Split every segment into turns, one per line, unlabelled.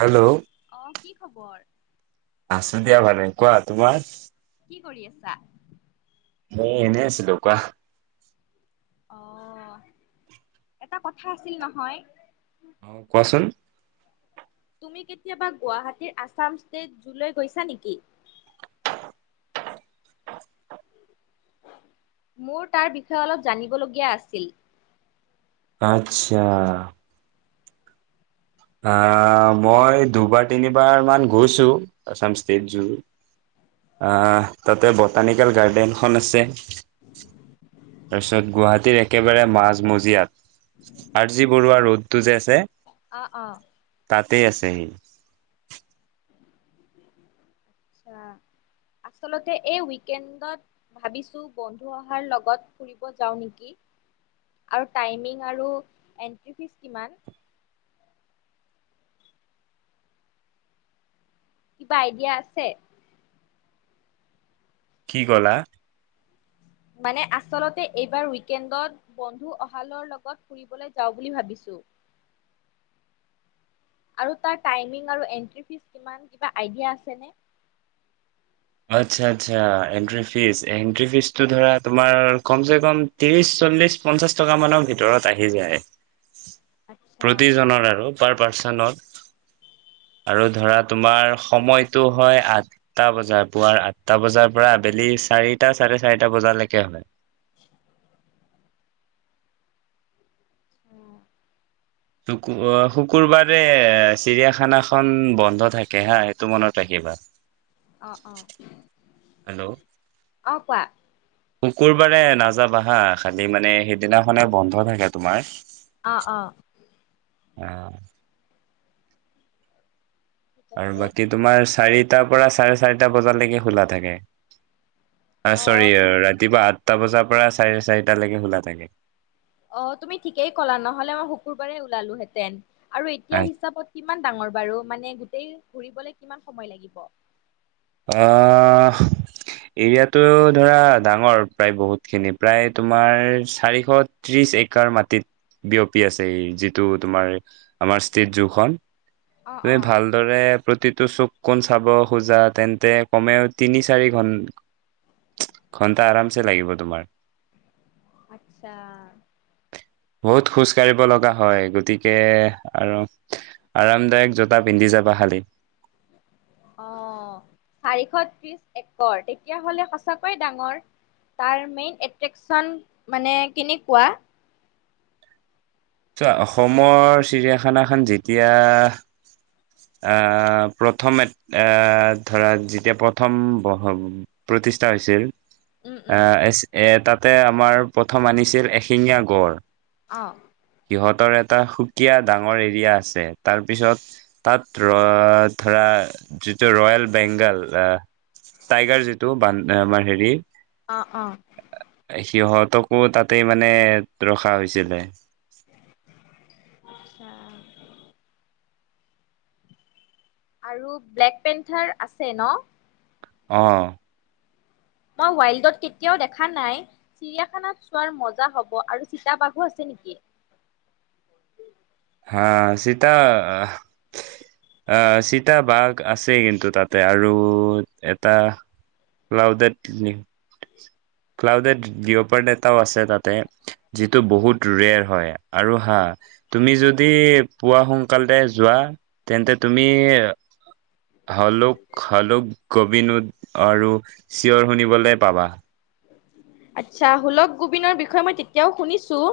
Hello
অ' কি খবৰ?
আছো দিয়া ভালে কোৱা তোমাৰ
কি কৰি আছা?
ন এনে আছিলো কোৱা।
অহ ', এটা কথা আছিল নহয়?
অহ ', কোৱাচোন?
তুমি কেতিয়াবা গুৱাহাটীৰ আছাম ষ্টেট জুলৈ গৈছা নেকি। মোৰ তাৰ বিষয়ে অলপ জানিবলগীয়া আছিল।
আচ্ছা। আহ ', মই দুবাৰ তিনিবাৰ মান গৈছো আছাম ষ্টেট জু। আহ', তাতে বটানিকেল গাৰ্ডেনখন আছে তাৰপিছত গুৱাহাটীৰ একেবাৰে মাজমজিয়াত আৰ জি বৰুৱা ৰোদটো যে আছে।
অহ - অহ
তাতেই আছে হি
আঁচ্ছা আচলতে এই উইকেণ্ডত ভাবিছোঁ বন্ধু অহাৰ লগত ফুৰিব যাওঁ নেকি আৰু টাইমিং আৰু এন্ট্ৰি ফিজ কিমান। কিবা আইডিয়া আছে।
কি কলা?
মানে আছলতে এইবাৰ ৱিইকেণ্ডত বন্ধু অহলৰ লগত ফুৰিবলৈ যাওঁ বুলি ভাবিছোঁ। আৰু তাৰ টাইমিং আৰু এন্ট্ৰী ফিছ কিমান কিবা আইডিয়া আছে নে?
আচ্ছা- আচ্ছা এণ্ট্ৰি ফিজ - এন্ট্ৰি ফিজতটো ধৰা তোমাৰ কমচে কম ত্ৰিশ চল্লিশ পঞ্চাশ টকা মানৰ ভিতৰত আহি যায়।
আচ্ছা
প্ৰতিজনৰ আৰু। পাৰ পাৰ্চনত আৰু ধৰা তোমাৰ সময়তটো হয় আঠটা বজাৰ। পুৱাৰ আঠটা বজাৰ পৰা আবেলি চাৰিটা চাৰে চাৰিটা বজালৈকে হয়।
অহ ',
শুকুৰবাৰে চিৰিয়াখানাখন বন্ধ থাকে হা সেইটো মনত ৰাখিবা।
অহ - অহ
হেল্ল'
অহ ', কোৱা?
শুকুৰবাৰে নাযাবা হা খালি মানে সেইদিনাখনে বন্ধ থাকে তোমাৰ।
অ অ
অহ ',
ঠিক
আৰু
আছে
বাকী তোমাৰ চাৰ। আটাৰ পৰা চাৰে চাৰিটা বজালৈকে খোলা থাকে। অহ ',
অ
চৰি
তুম
ৰাতিপুৱা আ সাতটা বজাৰ পৰা চাৰে চাৰিটালৈকে খোলা থাকে।
অহ ', তুমি ঠিকেই ক'লা নহ'লে মই শুকুৰবাৰে ওলালোহেতেন। আৰু এতিয়া হিচাপত কিমান ডাঙৰ বাৰু মানে গোটেই। ঘুৰিবলে কিমান সময় লাগিব।
আহ ', এৰিয়াাতটো ধৰা ডাঙৰ প্ৰায় বহুতখিনি প্ৰায় তোমাৰ চাৰিশ ত্ৰিশ এককাৰ মাটিত বিয়পি আছে যিটো তোমাৰ আমাৰ ষ্টিত জোখন।
অ
তুমি
অ
ভালদৰে। প্ৰতিটো চুক কোন চাব খোজাত। তেন্তে কমেও তিনি চাৰি ঘ ঘণ্টা আৰামছে লাগিব তোমাৰ।
আচ্ছা।
বহুত খোজ কাঢ়িব লগা হয় গতিকে আৰু আৰামদায়ক জোতা পিন্ধি যাবা খালি।
অহ ', চাৰিশ ত্ৰিশ একৰ তেতিয়াহ'লে সঁচাকৈয় ডাঙৰ। তাৰ মেইন এট্ৰেকচন মানে কেনেককুৱা?
চোৱা অসমৰ চিৰিয়াখানাখন যেতিয়া আহ ', প্ৰথমে আহ ', ধৰা যেতিয়া প্ৰথম প্ৰতিষ্ঠা হৈছিল।
উম উম
আহ ', এ, তাত তাতে আমাৰ প্ৰথম আনিছিল এশিঙীয়া গড়
অঁ
সিহঁতৰ এটা সুকীয়া ডাঙৰ এৰিয়া আছে তাৰ পিছত তাত ৰ, ধৰা যিটো ৰয়েল বেংগাল টাইগাৰ যিটো বান আমাৰ হেৰি
অ অ
সিহঁতক আকৌ তাতেই মানে, ৰখা হৈছিলে।
[inaudible] আচ্ছা। আৰু ব্লেক পেন্থাৰ আছে ন?
অহ
মই ৱাইল্ডত কেতিয়াও দেখা নাই চিৰিয়াখানাত চোৱাৰ মজা হ'ব আৰু চিতা বাঘো আছে নেকি?
আ চিতা অ চিতা বাঘ আছেই কিন্তু তাতে আৰু এটা ক্লাউডেড, ক্লাউডেড ডিঅ পইণ্ট এটাও আছে তাতে যিটো বহুত ৰেয়ৰ হয় আৰু হা, তুমি যদি যদি পুৱা সোনকালে, যোৱা তেন্তে তুমি হালুক হালুক গ বিনোদ আৰু চিঞৰ শুনিবলৈ পাবা
আচ্ছা হোলক গোবিনৰ বিষয়ে মই তেতিয়াও শুনিছোঁ,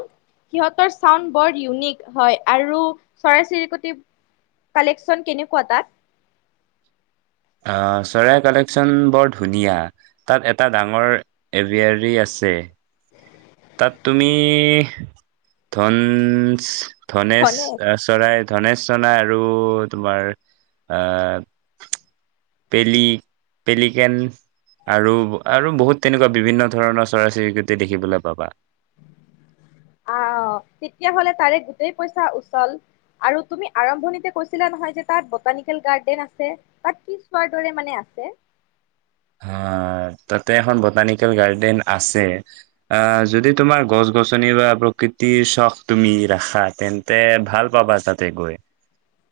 সিহঁতৰ চাউণ্ড বৰ ইউনিক হয় আৰু চৰাই চিৰিকটিৰ কালেকন কেনেকুৱা তাত?
অঁ চৰাইৰ কালেকচন, বৰ ধুনীয়া তাত এটা ডাঙৰ এভৰী আছে। [inaudible] তাত তুমি এ, ধনশ ধনেশ
হয়নে?
চৰাই ধনেশ চনাই আৰু তোমাৰ পেলি, পেলিকেন আৰু আৰু বহুত তেনেকুৱা বিভিন্ন ধৰণৰ চৰাই চিৰিকটি দেখিবলৈ পাবা।
আহ তেতিয়া হলে তাৰে গোটেই পইচা উচল আৰু তুমি আৰম্ভণিতে কৈছিলা নহয় যে তাত বটানিকেল গাৰ্ডেন আছে তাত কি চোৱাৰ দৰে মানে আছে।
আহ তাতে এখন বটানিকেল গাৰ্ডেন আছে, আহ যদি তোমাৰ গছ গছনি বা প্ৰকৃতিৰ চখ তুমি ৰাখা, তেন্তে ভাল পাবা তাতে গৈ।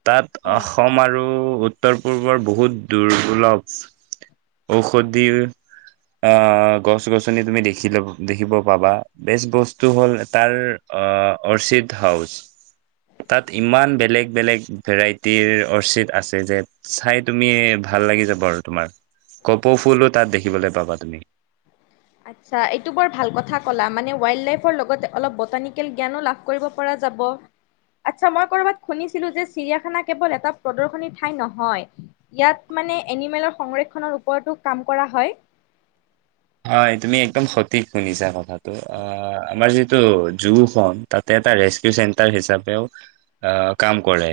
তাত
অ'।
অসম আৰু উ উত্তৰ-পূৰ্বৰ বহুত দুৰ্লভচ ঔষধিৰ, আহ গছ-গছনি তুমি দেখি লব দেখিব পাবা বেষ্ট বস্তু হ'ল তাৰ আহ অৰ্চিড হাউচ, তাত ইমান বেলেগ বেলেগ ভেৰাইটিৰ অৰ্চিড আছে যে চাই তুমি ভাল লাগি যাব আৰু তোমাৰ। কপৌ ফুলো তাত দেখিবলৈ পাবা তুমি।
আচ্ছা এইটো বৰ ভাল কথা ক'লা মানে ৱাইল্ড লাইফৰ লগ অলপ বটানিকেল জ্ঞানো লাভ কৰিব পৰা যাব, আচ্ছা ম শুছিলো যে চিৰিয়াখানা কেল এটা প্ৰদৰ্শনী ঠাই নহয় ইয়াত মানে এনিমেলৰ সংৰক্ষণৰ ওপৰতো কাম কৰা হয়।
হয় তুমি একদম সঠিক শুনিছা কথাটো, অ আমাৰ যিটো জু খন তাতে এটা ৰেচকিউ চেণ্টাৰ হিচাপেও আহ কাম কৰে।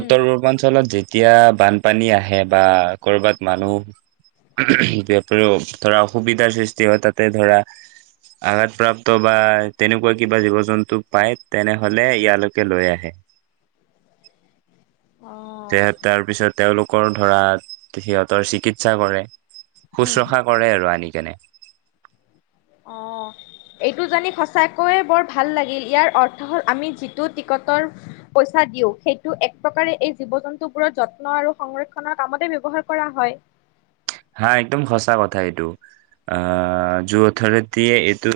উম
পূৰ্বাঞ্চলত যে এতিয়া বানপানী আহে বা কৰ'বাত মানুহ, [unintelligible] ধৰা সুবিধাৰ সৃষ্টি হয় তাতে ধৰা আঘাতপ্ৰাপ্ত বা তেনেকুৱা কিবা জীৱ জন্তু পায় তেনেহলে ইয়ালৈকে লৈ আহে।
অ
স তাৰ পিছত তেওঁলোকৰ ধৰা সিহঁতৰ চিকিৎসা কৰে।
উম
শুশ্ৰূষা কৰে আৰু আনি তেনে
অঁ এইটো জানি সচাকৈয়ে বৰ ভাল লাগিল ইয়াৰ অৰ্থ হ'ল আমি যিটো টিকটৰ পইচা দিওঁ সেইটো এক প্ৰকাৰে এই জীৱ জন্তুবোৰৰ যত্ন আৰু সংৰক্ষনৰৰ কামতে ব্যৱহাৰ কৰা হয়।
হা একদম সঁচা কথা এইটো, আহ যু অথৰিটিয়ে এইটো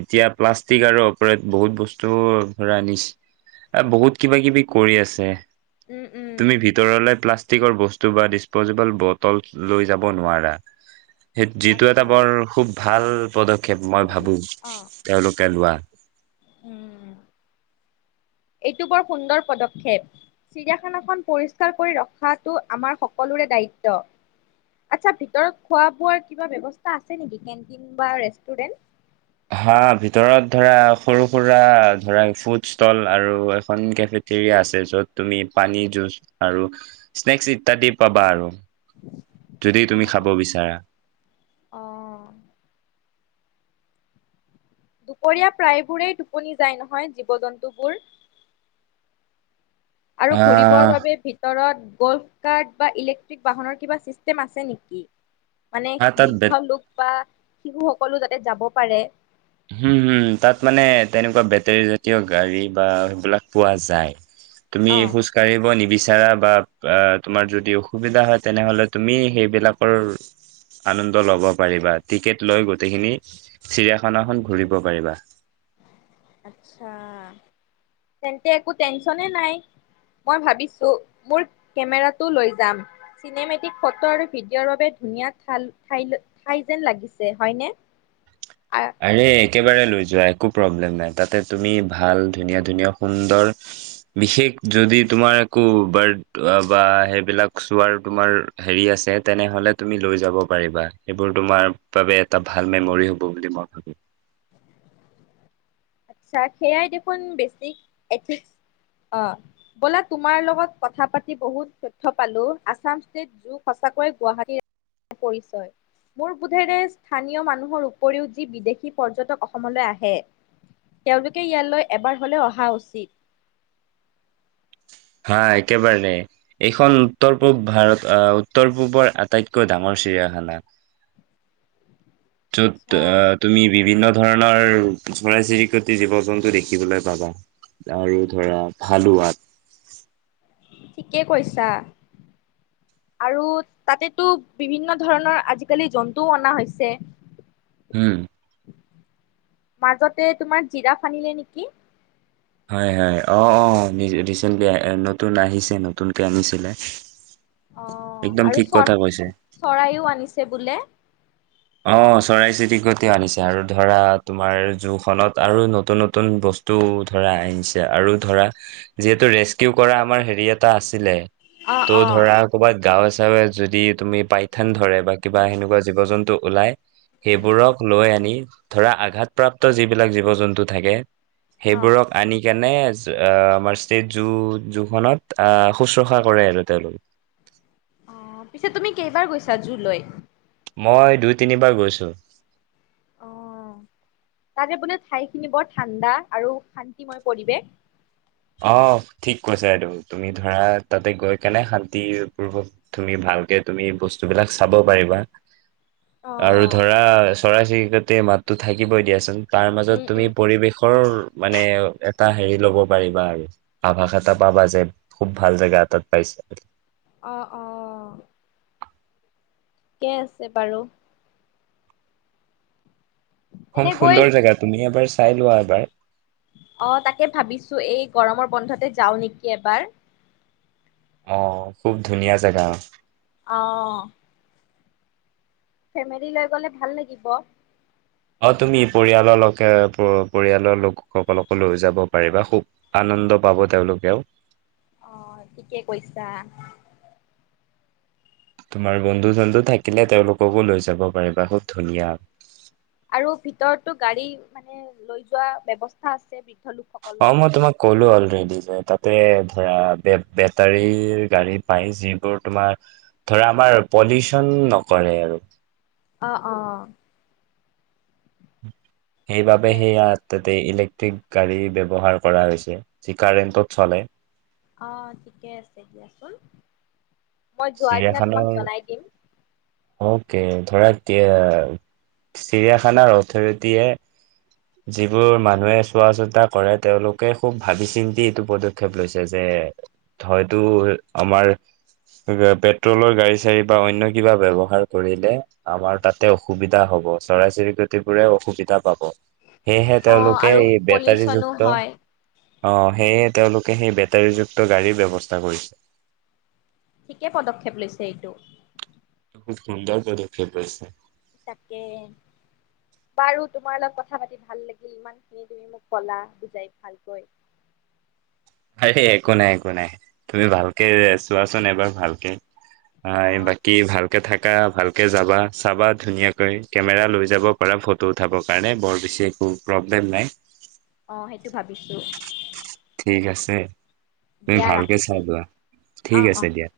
এতিয়া প্লাষ্টিক আৰু ওপৰে বহুত বস্তু ধৰা আনিছে বহুত কিবা কিবি কৰি আছে।
উম উম
তুমি ভিতৰলে প্লাচ ষ্টিকৰ বস্তু বা ডিছপ'জিবল বটল লৈ যাব নোৱাৰা। সেই যিটো এটা
আচ্ছা
বৰ খুব ভাল ভাল পদ -ক্ষেপ মই ভাবো
অঁ
তেওঁলোকে লোৱা
উম এইটো বৰ সুন্দৰ পদক্ষেপ চিৰিয়াখানাখন পৰিষ্কাৰ কৰি ৰখাটো আমাৰ সকলোৰে দায়িত্ব। আচ্ছা ভিতৰত খোৱা বোৱাৰ কিবা ব্যৱস্থা আছে নেকি কেণ্টিন বা ৰেষ্টুৰেণ্ট
হা ভিতৰত ধৰা সৰু সুৰা ধৰা ফুড ষ্টল আৰু এখন কেফেটৰিয়া আছে য'ত তুমি পানী জুচ আৰু স্নেক্স ইত্যাদি পাবা আৰু যদি তুমি খাব বিচাৰা
অহ দুপৰীয়া প্ৰায়বোৰেই টোপনি যায় নহয় জীৱ জন্তুবোৰ আৰু ঘুৰিবৰ
আহ
বাবে ভিতৰত গ'ল্ফ কাৰ্ড বা ইলেক্ট্ৰিক বাহনৰ কিবা ছিষ্টেম আছে নেকি? মানে
হা তাত বে
বৃদ্ধ লোক বা শিশু সকলো যাতে যাব পাৰে
হম হম তাত মানে তেনেকুৱা বেটেৰী জাতীয় গাড়ী বা সেইবিলাক পোৱা যায় তুমি
অ'।
খোজ কাঢ়িব নিবিচাৰ নিবিচাৰা বা তোমাৰ যদি অসুবিধা হয় তেনেহলে তুমি সেইবিলাকৰ আনন্দ‌ লব পাৰিবা টিকেট লৈ গোটেইখিনি চিৰিয়াখানা খানাখন ঘূৰিব পাৰিবা
আচ্ছা তেন্তে একো টেনচনে নাই, মই ভাবিছো মোৰ কেমেৰাটো লৈ যাম চিনেমেটিক ফটো আৰু ভিডিঅ'ৰ বাবে ধুনীয়া ঠাল ঠাই যেন লাগিছে। হয়নে?
আৰে একেবাৰে লৈ যোৱা যোৱা একো প্ৰব্লেম নাই তাতে তুমি ভাল ধুনীয়া ধুনীয়া সুন্দৰ বিশেষ যদি তোমাৰ একো বাৰ্ড বা সেইবিলাক চোৱাৰ তোমাৰ হেৰি আছে তেনেহলে তুমি লৈ যাব পাৰিবা। সেইবোৰ তোমাৰ বাবে এটা ভাল মেমৰি হ'ব বুলি মই ভাবো
আচ্ছা সেয়াই দেখোন বেচিক এথিক অহ ব'লা তোমাৰ লগত কথা পাতি বহুত তথ্য পালো আচাম ষ্টেট জু সঁচাকৈয়ে গুৱাহাটী [unintelligible] পৰিচয় মোৰ বোধেৰে স্থানীয় মানুহৰ উপৰিও যি বিদেশী পৰ্যটক অসমলৈ আহে তেওঁলোকে ইয়ালৈ এবাৰ হলেও অহা উচিত
হা একেবাৰে এইখন উত্তৰ পূব ভাৰত অহ উত্তৰ পূৱৰ আটাইতকৈ ডাঙৰ চিৰিয়াখানা
আচ্ছা
য'ত তুমি বিভিন্ন ধৰণৰ চৰাই চিৰিকটি জীৱ-জন্তু দেখিবলৈ পাবা আৰু ধৰা ভালু
ঠিকে কৈছা আৰু তাতেতো বিভিন্ন ধৰণৰ আজিকালি জন্তুও অনা হৈছে
হম
মাজতে তোমাৰ জিৰাফ আনিলে নেকি?
হয় হয় অহ অহ ৰিচেণ্টলি নতুন আহিছে
অহ
একদম
আৰু
ঠিক
চৰা
কথা কৈছে
চৰাইও আনিছে বোলে?
অহ চৰাই-চিৰিকটিও আনিছে আৰু ধৰা তোমাৰ জুখনত আৰু নতুন নতুন বস্তু ধৰা আনিছে আৰু ধৰা যিহেতু ৰেস্কিউ কৰা আমাৰ হেৰি এটা
অ
তহ
অ
ধৰা ক'বাত গাঁৱে- - গাৱে-চাৱে যদি তুমি পাইথান ধৰে বা কিবা
উম
সেনেকুৱা জীৱ- জন্তু ওলায় সেইবোৰক লৈ আনি ধৰা আঘাতপ্ৰাপ্ত যিবিলাক জীৱ -জন্তু থাকে
অ
সেইবোৰক আনি কেনে আমাৰ ষ্টেট জু জুখনত আহ শুশ্ৰূষা কৰে আৰু তেওঁলোকে
অহ পিছে তুমি কেইবাৰ গৈছা জু লৈ?
মই দুই তিনিবাৰ গৈছোঁ।
অঁ, তাতে বোলে ঠাইখিনি বৰ ঠাণ্ডা আৰু শান্তিময় পৰিৱেশ।
আহ, ঠিক কৈছা এটো। তুমি ধৰা, তাতে গৈ কেনে শান্তিপূৰ্বক তুমি ভালকে তুমি বস্তুবিলাক চাব পাৰিবা। আৰু ধৰা চৰাই চিৰিকত গোটেই মাততো থাকিবই দিয়াচোন। তাৰ মাজত
উম
তুমি
উম।
পৰিৱেশৰ মানে এ এটা হেৰি ল'ব। পাৰিবা আৰু। আভাস এটা পাবা যে খুব ভাল জেগা এটাত পাইছে।
অঁ, অঁ। থিকেই আছে বাৰু।
খুব
এনে গৈ
সুন্দৰ জেগা, তুমি এবাৰ। চাই লোৱা এবাৰ।
অ', তাকে ভাবিছো। এই গৰমৰ বন্ধতে যাওঁ নেকি এবাৰ।
অ, খুব ধুনীয়া জেগা।
অহ ফেমিলি লৈ গ'লে ভাল লাগিব।
অ তুমি পৰিয়ালৰ লকে পৰিয়ালৰ লোকসকলকো লৈ যাব পাৰিবা, খুব আনন্দ পাব তেওঁলোকেও।
অহ ঠিকে কৈছা।
তোমাৰ বন্ধু ছন্ধু থাকিলে তেওঁলোককো লৈ যাব পাৰিবা, খুব ধুনীয়া।
আৰু ভিতৰতো গাড়ী মানে, লৈ যোৱা ব্যৱস্থা আছে নেকি?
অ মই তোমাক ক'লো অলৰেডি যে, তাত। তে ধৰা, বেটাৰী গাড়ী পায় যিবোৰ তোমাৰ ধৰা, আমাৰ পলিউচন নকৰে আৰু।
অহ অ।
উম সেই বাবে
ঠিকে
সেয়া,
আছে
তাতে ইলেক ঠিক
অ', ঠিকেই আছে দিয়াচোন। মই যোৱাৰ দিনা তোমাক
চিৰিয়াখানও,
জনাই দিম।
অওকে। ধৰা এতিয়া, চিৰিয়াখানাৰ অথৰিটিটে যিবোৰ মানুহে চোৱা চিতা কৰে তেওঁলোকে খুব ভাবি চিন্তি এইটো পদক্ষেপ লৈছে যে হয়তো আমাৰ। পেট্ৰলৰ গাড়ী চাড়ী বা অন্য কিবা ব্যৱহাৰ কৰিলে আমাৰ তাতে অসুবিধা হব। চৰাই চিৰিকটিবোৰে অসুবিধা পাব। সেয়েহে
অ'
তেওঁলোকে
আৰু
এই
পলিউচনো
বেটাৰীযুক্ত।
হয়,
অ সেয়ে তেওঁলোকে সেই বেটাৰীযুক্ত গাড়ীৰ ব্যৱস্থা কৰিছে।
ঠিকে পদক্ষেপ লৈছে এইটো।
খুব সুন্দৰ পদক্ষেপ লৈছে।
তাকে, বাৰু তোমাৰ লগত কথা পাতি ভাল লাগিল। ইমান খিনি তুমি মোক কলা বুজাই ভালকৈ।
সে একো নাই, একো নাই। তুমি ভালকে চোৱাচোন এবাৰ ভালকে। হয়,
অ',
বাকী ভাল। ভালকে থাকা, ভালকে যাবা চাবা ধুনীয়াকৈ, কেমেৰা লৈ যাব পাৰা ফটো উঠাবৰ কাৰণে বৰ বেছি একো প্ৰব্লেম নাই।
অ সেইটো ভাবিছো।
ঠিক আছে। তুমি ভালকে চাই
ৰাখিছোঁ।
লোৱা, ঠিক
অ', অ'।
আছে দিয়া।